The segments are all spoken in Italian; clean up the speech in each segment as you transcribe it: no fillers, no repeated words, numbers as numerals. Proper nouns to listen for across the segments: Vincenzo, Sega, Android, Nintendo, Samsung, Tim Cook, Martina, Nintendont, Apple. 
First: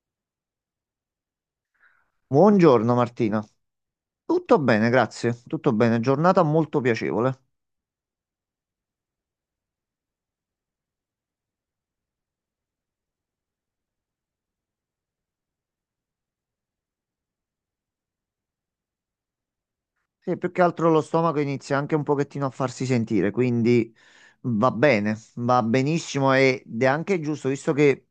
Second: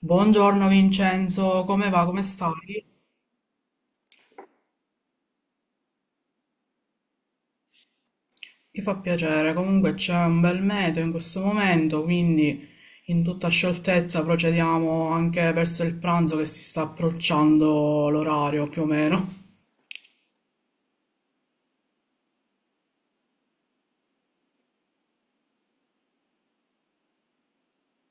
Buongiorno Vincenzo, come va? Come stai? Buongiorno Martina. Tutto bene, grazie. Tutto bene. Giornata molto piacevole. Mi fa piacere, comunque c'è un bel meteo in questo momento, quindi in tutta scioltezza procediamo anche verso il pranzo che si sta approcciando l'orario più o meno. Sì, più che altro lo stomaco inizia anche un pochettino a farsi sentire, quindi va bene, va benissimo ed è anche giusto, visto che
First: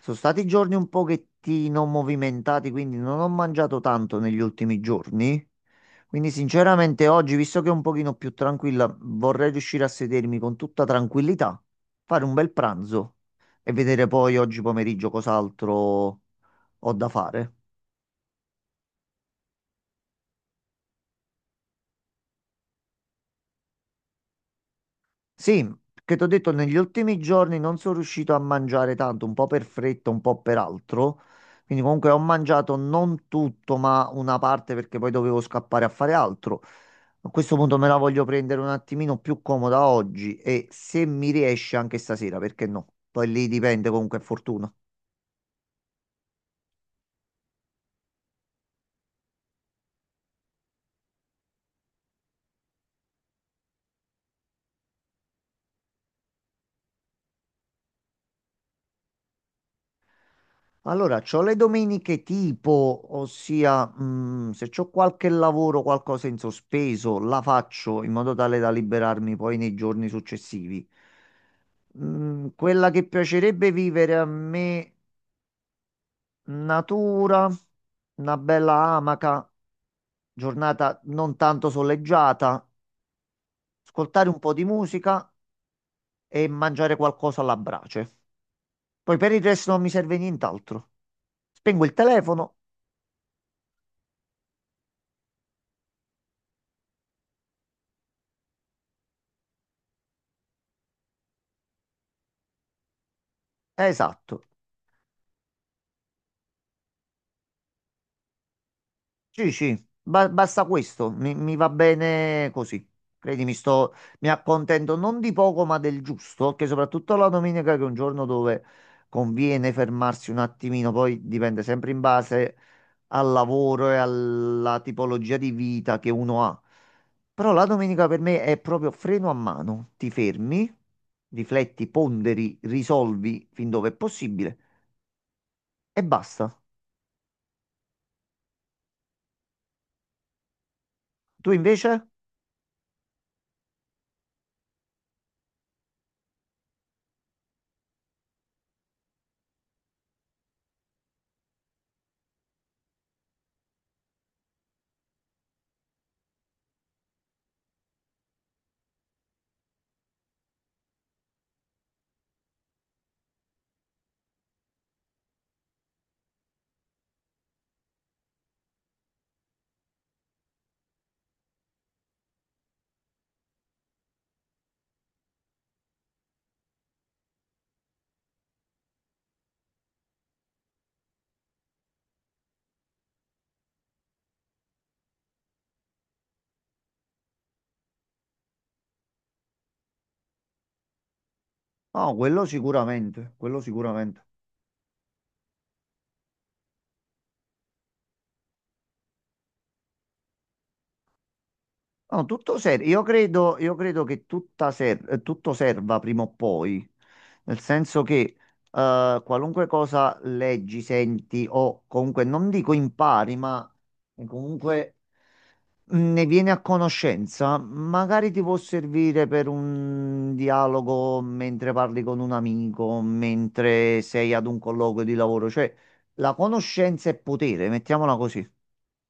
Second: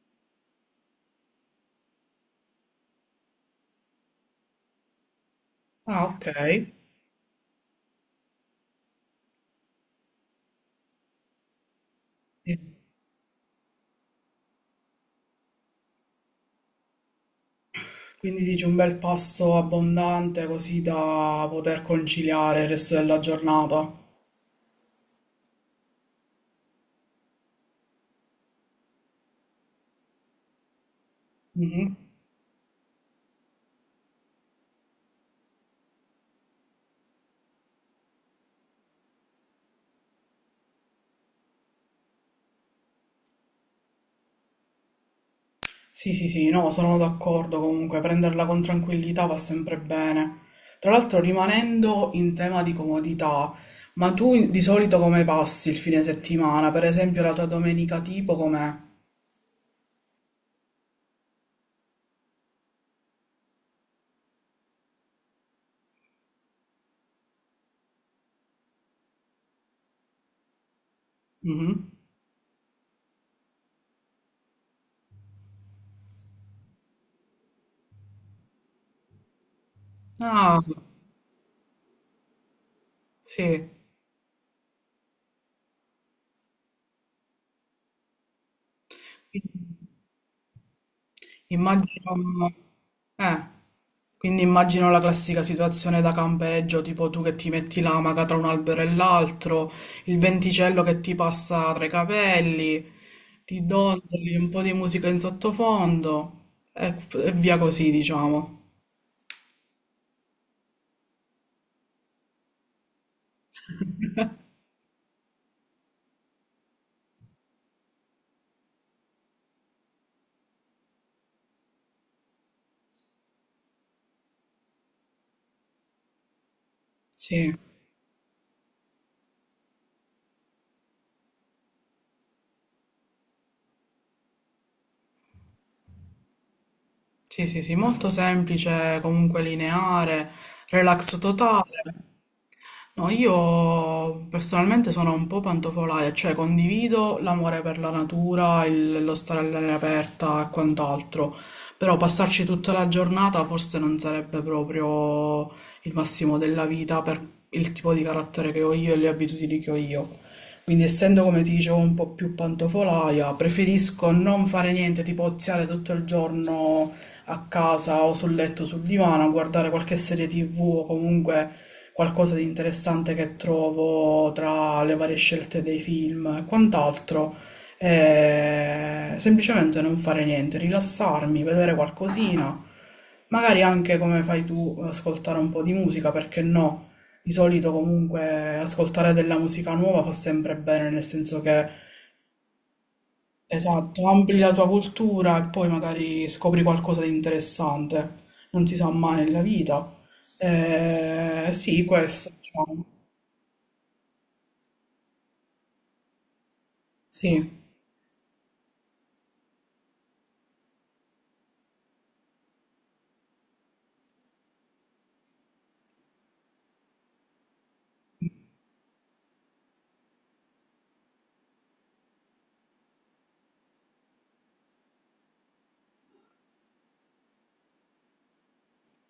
sono stati giorni un pochettino movimentati, quindi non ho mangiato tanto negli ultimi giorni. Ah, ok. Quindi sinceramente oggi, visto che è un pochino più tranquilla, vorrei riuscire a sedermi con tutta tranquillità, fare un bel Sì. pranzo e vedere poi oggi pomeriggio cos'altro ho da fare. Quindi dici un bel pasto abbondante così da poter conciliare il resto della giornata. Sì, che ti ho detto, negli ultimi giorni non sono riuscito a mangiare tanto, un po' per fretta, un po' per altro. Quindi Mhm. comunque ho mangiato non tutto, ma una parte perché poi dovevo scappare a fare altro. A questo punto me la voglio prendere un attimino più comoda oggi e se mi riesce anche stasera, perché no? Poi lì dipende comunque, è fortuna. Sì, sì, sì, no, sono d'accordo comunque, prenderla con tranquillità va sempre bene. Tra l'altro, rimanendo in tema di comodità, ma tu di solito come passi il fine settimana? Per esempio, la tua domenica tipo com'è? Allora, c'ho le domeniche tipo, ossia, se c'ho qualche lavoro, qualcosa in sospeso, la faccio in modo tale da liberarmi poi nei giorni successivi. Mhm. Quella che piacerebbe vivere a me, natura, una bella amaca, Ah, giornata non tanto soleggiata, sì. ascoltare un po' di musica e mangiare qualcosa alla brace. Poi per il resto non mi serve nient'altro. Spengo il Immagino, telefono, eh, quindi immagino la classica situazione da campeggio, tipo tu che ti metti l'amaca tra un albero e l'altro, il venticello che ti passa tra i capelli, ti dondoli esatto. un po' di musica in sottofondo e, via così, diciamo. Sì, sì, basta questo, mi va bene così. Credimi, mi accontento non di poco, ma del giusto, che soprattutto la domenica, che è un giorno dove conviene fermarsi un attimino, poi dipende sempre in base al lavoro e alla tipologia di vita che uno ha. Sì, Però la domenica per me è proprio freno a mano, ti fermi, rifletti, ponderi, risolvi fin dove è possibile e basta. sì, sì, sì, molto semplice, comunque lineare, relax Tu totale. invece? No, io personalmente sono un po' pantofolaia, cioè condivido l'amore per la natura, lo stare all'aria aperta e quant'altro, però passarci tutta la giornata forse non sarebbe proprio il massimo della vita per il tipo di carattere che ho io e le abitudini che ho io. Quindi essendo, come ti dicevo, un po' più pantofolaia, preferisco non fare niente, tipo oziare tutto il giorno a casa o sul letto, sul divano, a guardare qualche serie TV o comunque qualcosa di interessante che trovo tra le varie scelte dei film e quant'altro. E semplicemente non fare niente, rilassarmi, vedere qualcosina, magari anche come fai tu, ascoltare un po' di musica, perché no? Di solito comunque ascoltare della musica nuova fa sempre bene, nel senso che No, quello sicuramente, quello esatto, sicuramente. ampli la tua cultura e poi magari scopri qualcosa di interessante, non si sa mai nella vita. Sì, No, questo, tutto diciamo. serve. Io credo che tutto serva prima o poi, Sì. nel senso che qualunque cosa leggi, senti o comunque non dico impari, ma comunque ne vieni a conoscenza, magari ti può servire per un dialogo mentre parli con un amico, mentre sei ad un colloquio di lavoro, cioè la conoscenza è potere, mettiamola così.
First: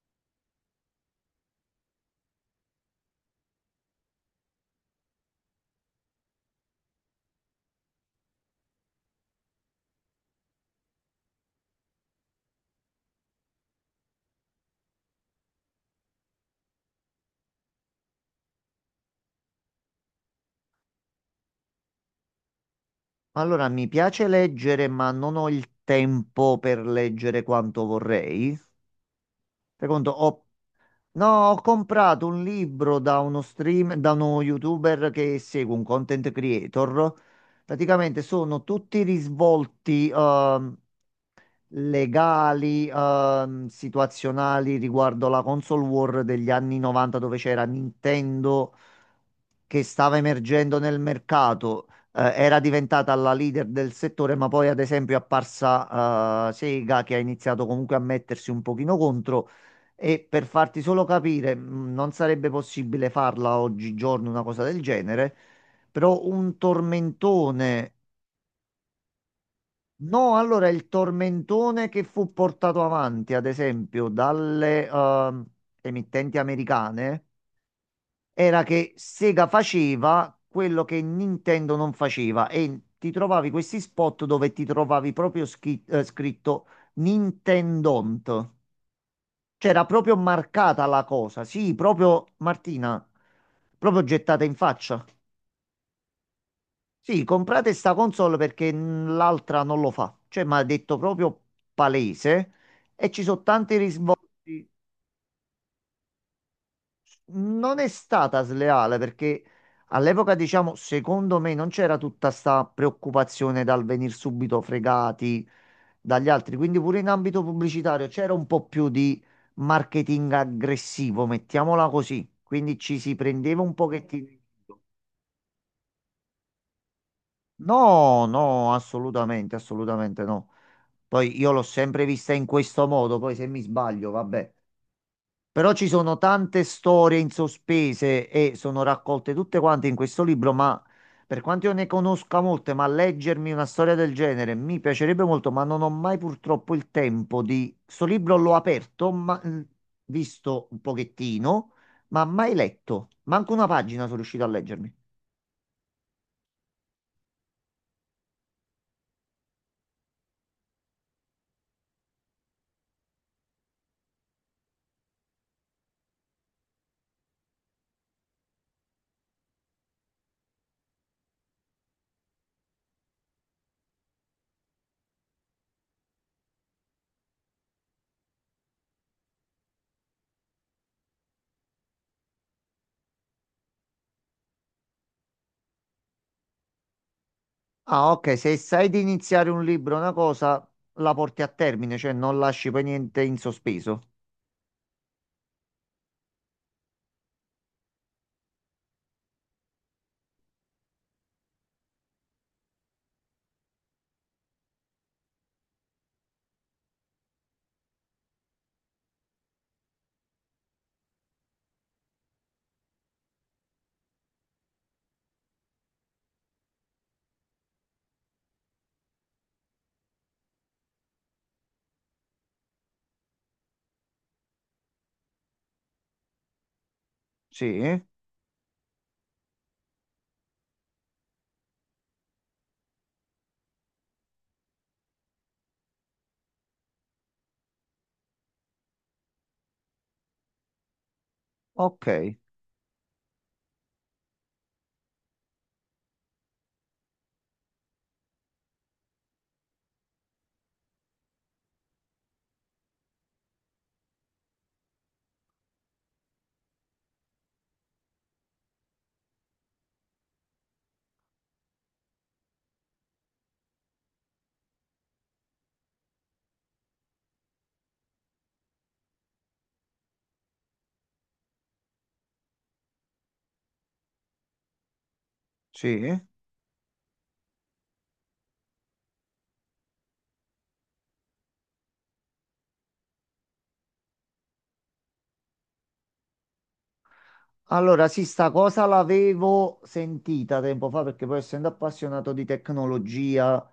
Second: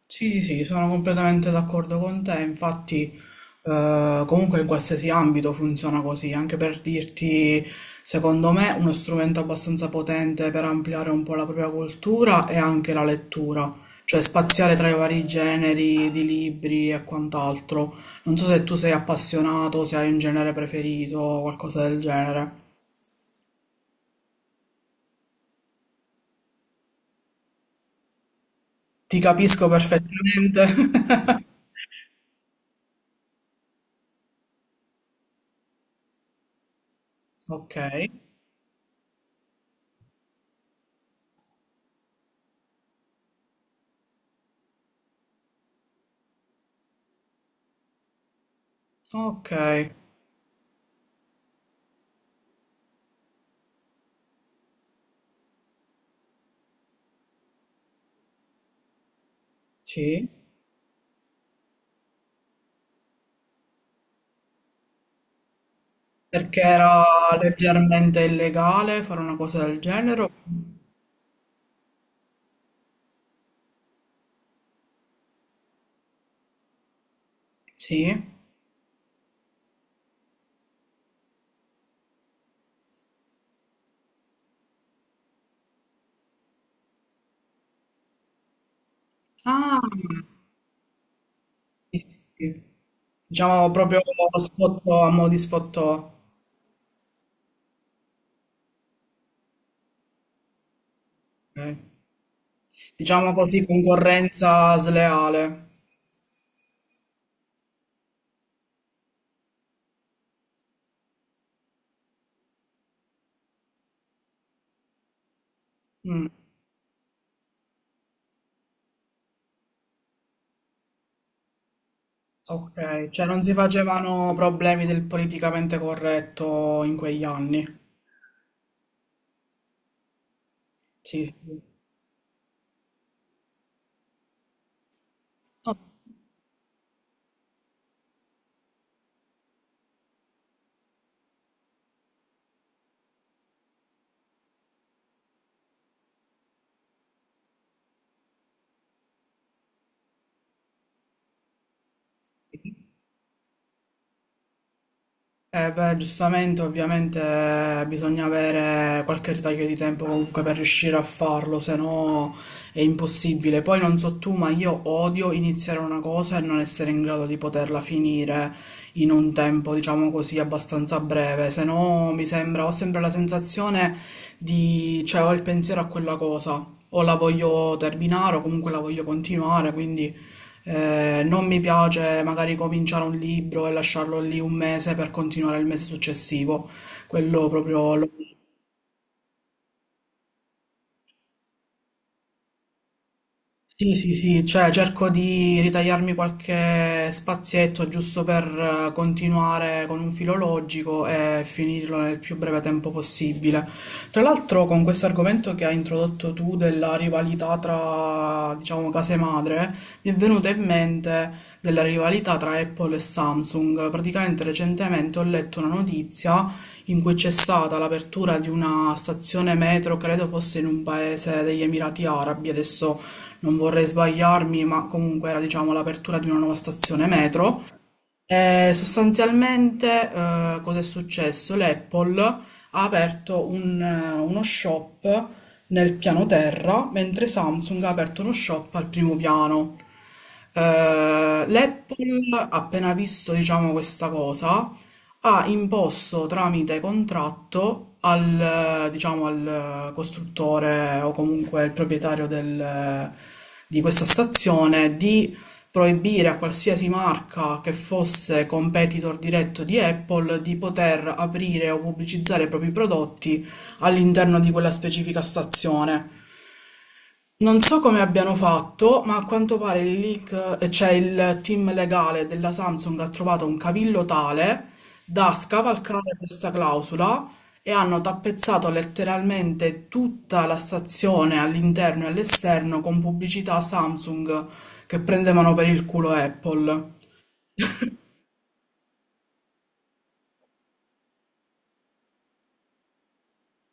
Sì, sì, sì, sono completamente d'accordo con te, infatti comunque in qualsiasi ambito funziona così, anche per dirti, secondo me, uno strumento abbastanza potente per ampliare un po' la propria cultura è anche la lettura, cioè spaziare tra i vari generi di libri e quant'altro. Non so se tu sei appassionato, se hai un genere preferito o qualcosa del genere. Allora, mi piace leggere, ma non ho il tempo per leggere quanto vorrei. Ti capisco Secondo, ho... perfettamente. No, ho comprato un libro da uno stream, da uno YouTuber che segue un content creator. Ok, Praticamente sono tutti risvolti legali, situazionali riguardo la console war degli anni 90 dove c'era Nintendo ok, che stava emergendo nel mercato, era diventata la leader del settore, ma poi ad esempio è apparsa Sega che ha iniziato comunque a mettersi un pochino contro. E sì. per farti solo capire, non sarebbe possibile farla oggigiorno una cosa del genere, però un Perché era tormentone. leggermente illegale fare una cosa del genere? No, allora il tormentone che fu portato avanti, ad esempio, dalle emittenti americane Sì. era che Sega faceva quello che Nintendo non faceva e ti trovavi questi spot dove ti trovavi proprio scritto Nintendont. Ah, C'era proprio marcata la cosa, sì, sì, proprio sì. Martina, Diciamo proprio proprio gettata in sfottò, faccia. a mo' di sfottò. Sì, comprate sta console perché l'altra non lo fa. Cioè, mi ha detto proprio Ok. palese e ci Diciamo sono così, tanti risvolti. concorrenza sleale. Non è stata sleale perché all'epoca, diciamo, secondo me non c'era tutta sta preoccupazione dal venire subito fregati Mm, dagli altri, quindi pure in ambito pubblicitario c'era un po' più di marketing aggressivo, mettiamola così, quindi ci ok, si cioè non si prendeva un pochettino facevano in giro. problemi del politicamente corretto in quegli anni. No, no, assolutamente, assolutamente no. Sì, Poi io sì. l'ho sempre vista in questo modo, poi se mi sbaglio, vabbè. Però ci Ok. sono tante storie in sospese e sono raccolte tutte quante in questo libro, ma per quanto io ne conosca molte, ma leggermi una storia del genere mi piacerebbe molto, ma non ho mai purtroppo il tempo di... Sto libro l'ho aperto, ma... visto un pochettino, ma mai letto. Manco una pagina sono riuscito a leggermi. Beh, giustamente, ovviamente bisogna avere qualche ritaglio di tempo comunque per riuscire a farlo, se no è impossibile. Poi non so tu, ma io odio iniziare una cosa e non essere in grado di poterla finire in un tempo, diciamo così, abbastanza breve, se no mi sembra, ho sempre la sensazione di, cioè ho il pensiero a quella cosa, o la voglio terminare o comunque la voglio continuare, quindi non mi piace magari cominciare un libro e lasciarlo lì un mese per continuare il mese successivo, quello proprio lo Ah, ok, se sai di iniziare un libro, una cosa, la porti a termine, cioè non lasci poi niente in sì, sospeso. sì, sì, cioè cerco di ritagliarmi qualche spazietto giusto per continuare con un filo logico e finirlo nel più breve tempo possibile. Tra l'altro, con questo argomento che hai introdotto tu della rivalità tra, diciamo, case madre, mi è venuta in mente della rivalità tra Apple e Samsung. Praticamente recentemente ho letto una notizia in cui c'è stata l'apertura di una stazione metro, credo fosse in un paese degli Emirati Arabi, adesso non vorrei sbagliarmi, ma comunque era diciamo l'apertura di una nuova stazione metro Sì, sostanzialmente, cosa è successo? L'Apple ha aperto uno shop nel piano terra, mentre Samsung ha aperto uno shop al primo piano. Eh, ok, L'Apple, appena visto, diciamo, questa cosa, ha imposto tramite contratto diciamo, al costruttore o comunque al proprietario di questa stazione di proibire a qualsiasi marca che fosse competitor diretto di Apple di poter aprire o pubblicizzare i propri prodotti all'interno di quella specifica stazione. Non so come abbiano fatto, ma a quanto pare il leak, cioè il team legale della Samsung ha trovato un cavillo tale da scavalcare sì. questa clausola e hanno tappezzato letteralmente tutta la stazione all'interno e all'esterno con pubblicità Samsung che prendevano per il culo Apple. Allora, sì, sta cosa l'avevo sentita tempo fa perché poi essendo appassionato di tecnologia,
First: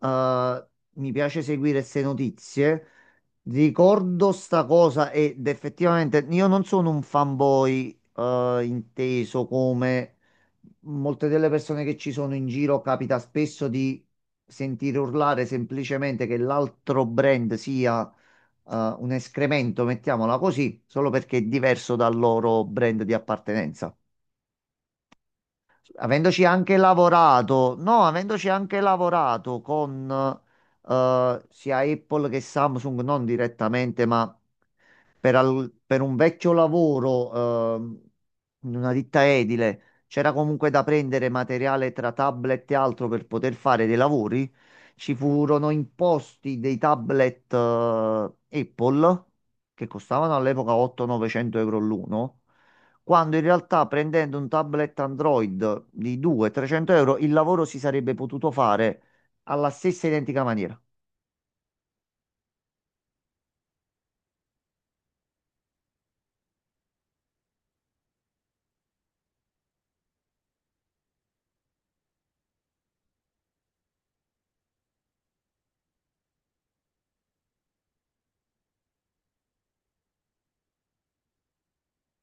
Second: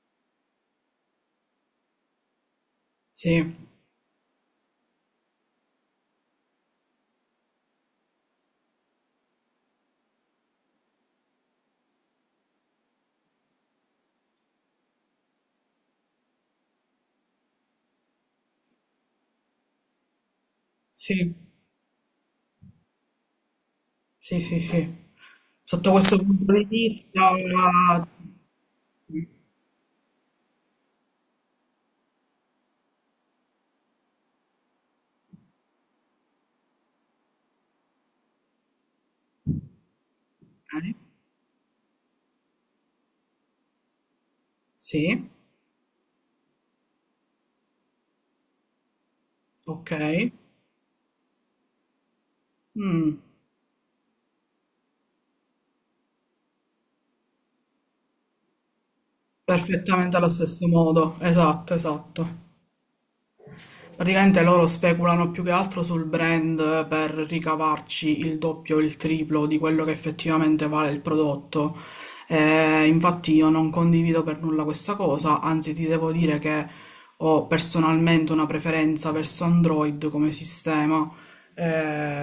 eh, mi piace seguire queste notizie. Sì, Ricordo sta cosa ed effettivamente io non sono un fanboy, inteso come molte delle persone che ci sono in giro capita spesso di sentire urlare semplicemente che l'altro brand sia un escremento, mettiamola così, solo sì, perché è diverso dal loro brand di appartenenza sì, sì, sì. Sotto questo avendoci punto di anche vista... lavorato, no, Ok, avendoci anche lavorato con sia Apple che Samsung, non direttamente, ma per un vecchio lavoro in una ditta edile, c'era comunque da prendere materiale tra tablet e altro per poter fare dei lavori. Ci sì, furono imposti dei tablet Apple che ok. costavano all'epoca 8-900 euro l'uno Mm. quando in realtà prendendo un tablet Android di 200-300 euro il lavoro si sarebbe potuto fare alla stessa Perfettamente allo identica stesso maniera. modo, esatto, esatto. Praticamente loro speculano più che altro sul brand per ricavarci il doppio o il triplo di quello che effettivamente vale il prodotto. Infatti io non condivido per nulla questa cosa, anzi ti devo dire che ho personalmente una preferenza verso Android come sistema.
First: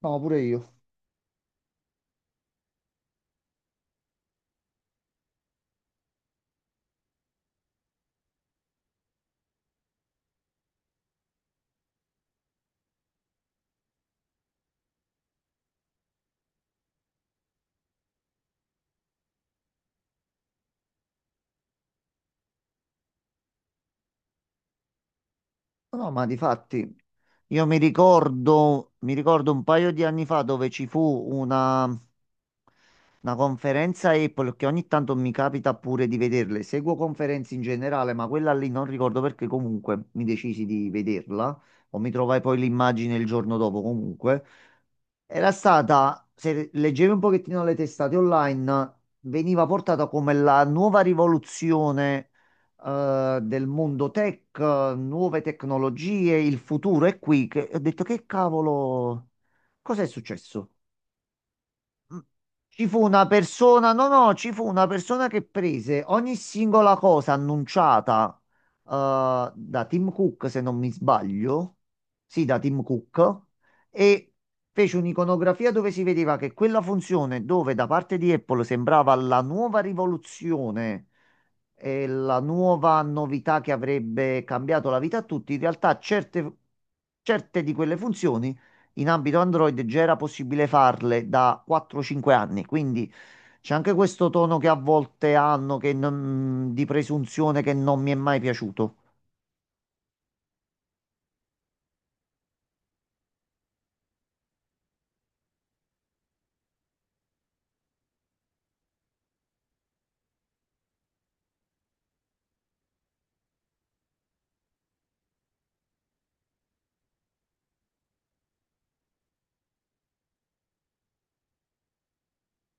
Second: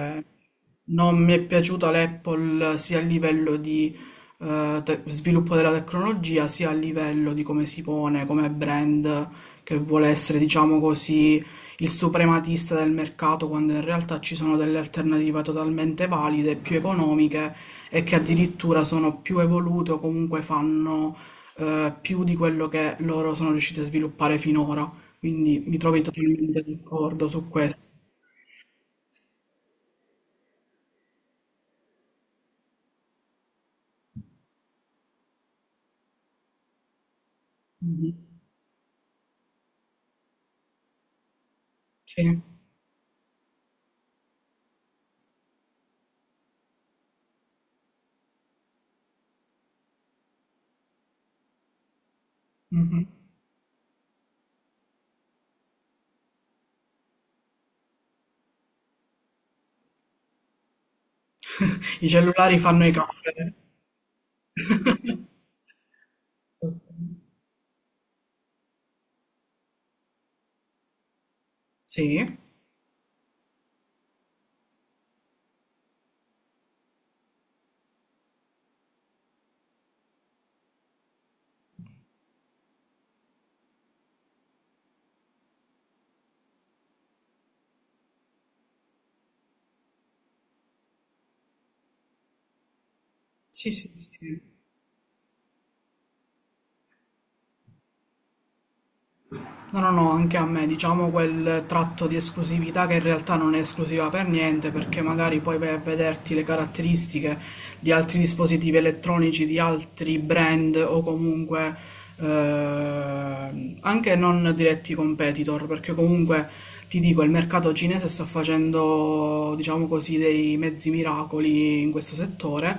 No, pure io. non mi è piaciuta l'Apple sia a livello di sviluppo della tecnologia, sia a livello di come si pone come brand che vuole essere, diciamo così, il suprematista del mercato quando in realtà ci sono delle alternative totalmente valide, più economiche e che addirittura sono più evolute o comunque fanno più di quello che loro sono riusciti a sviluppare finora. Quindi mi trovi No, ma totalmente difatti d'accordo su io mi questo. ricordo, mi ricordo un paio di anni fa dove ci fu una Una conferenza Apple che ogni tanto mi capita pure di vederle. Seguo conferenze in Mhm. generale, ma quella lì non ricordo perché comunque mi decisi di vederla o mi Sì. trovai poi l'immagine il giorno dopo comunque. Era stata, se leggevi un pochettino le testate online, veniva portata come la nuova rivoluzione Mhm. Del mondo tech, nuove tecnologie, il futuro è qui. Che, ho detto che cavolo, cos'è successo? I cellulari fanno Ci i fu una caffè. persona, no, no, ci fu una persona che prese ogni singola cosa annunciata da Tim Cook, se non mi sbaglio, Sì, sì, da Tim Cook, e fece un'iconografia dove si vedeva che quella funzione dove da parte di Apple sembrava la nuova rivoluzione e la nuova novità che avrebbe cambiato la vita a tutti, in realtà certe di quelle funzioni in ambito Android già era possibile farle da 4-5 anni, quindi sì, c'è sì, anche questo sì. tono che a volte hanno che non- di presunzione che non mi è mai piaciuto. No, no, no, anche a me, diciamo quel tratto di esclusività che in realtà non è esclusiva per niente, perché magari poi vai a vederti le caratteristiche di altri dispositivi elettronici, di altri brand o comunque anche non diretti competitor, perché comunque ti dico, il mercato cinese sta facendo, diciamo così, dei mezzi miracoli in questo settore.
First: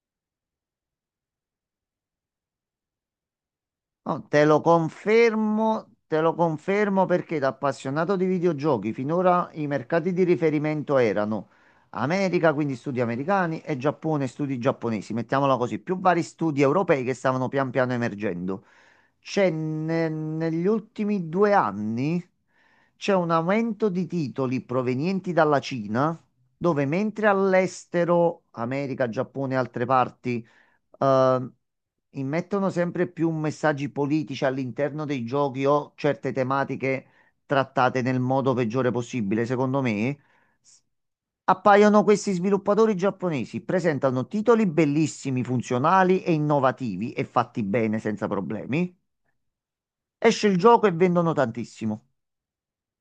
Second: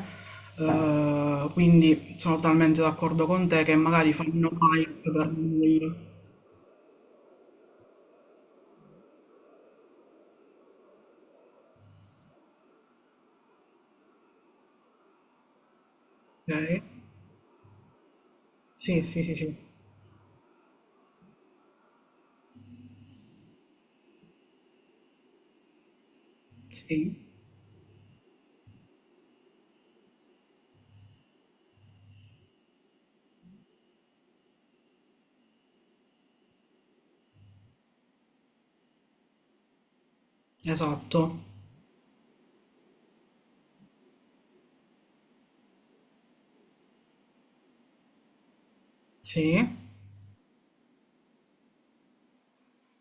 Quindi sono totalmente d'accordo con te che magari No, te fanno lo hype confermo, per... te lo confermo perché da appassionato di videogiochi finora i mercati di riferimento erano America, quindi studi americani, e Giappone, studi giapponesi, mettiamola così, più vari studi Ok. europei che stavano pian piano emergendo. Sì, sì, sì, sì. Negli ultimi 2 anni c'è un aumento di titoli provenienti dalla Cina, dove Sì, mentre all'estero, America, Giappone e altre parti, eh, immettono sempre più messaggi politici all'interno dei giochi o certe tematiche trattate nel modo peggiore possibile, secondo me. s- esatto. Appaiono questi sviluppatori giapponesi, presentano titoli bellissimi, funzionali e innovativi e fatti bene senza problemi. Sì. Esce il gioco e vendono tantissimo.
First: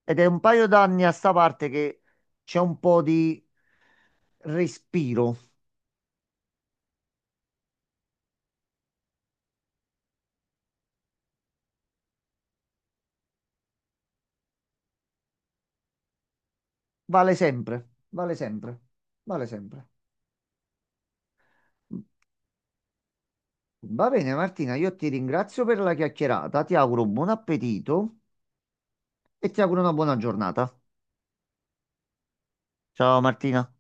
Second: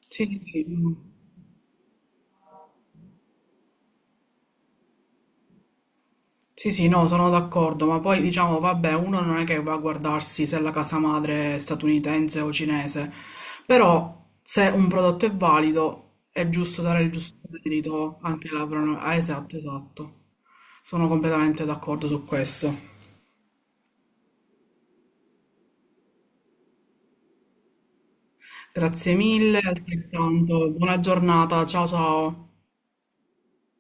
Ed Sì, è un sì, sì. paio Mm. d'anni a sta parte che c'è un po' di respiro. Sì, sì, no, sono d'accordo, ma poi diciamo, vabbè, uno non è che va a guardarsi se la casa madre è statunitense o cinese, però se un prodotto è valido è giusto dare il Vale giusto sempre, merito vale anche alla sempre, Ah, vale esatto, sempre. esatto. Sono completamente d'accordo su questo. Va bene, Martina, io ti ringrazio per la chiacchierata, ti auguro buon appetito Grazie e mille, ti auguro una buona altrettanto, giornata. buona giornata, ciao ciao. Ciao Martina.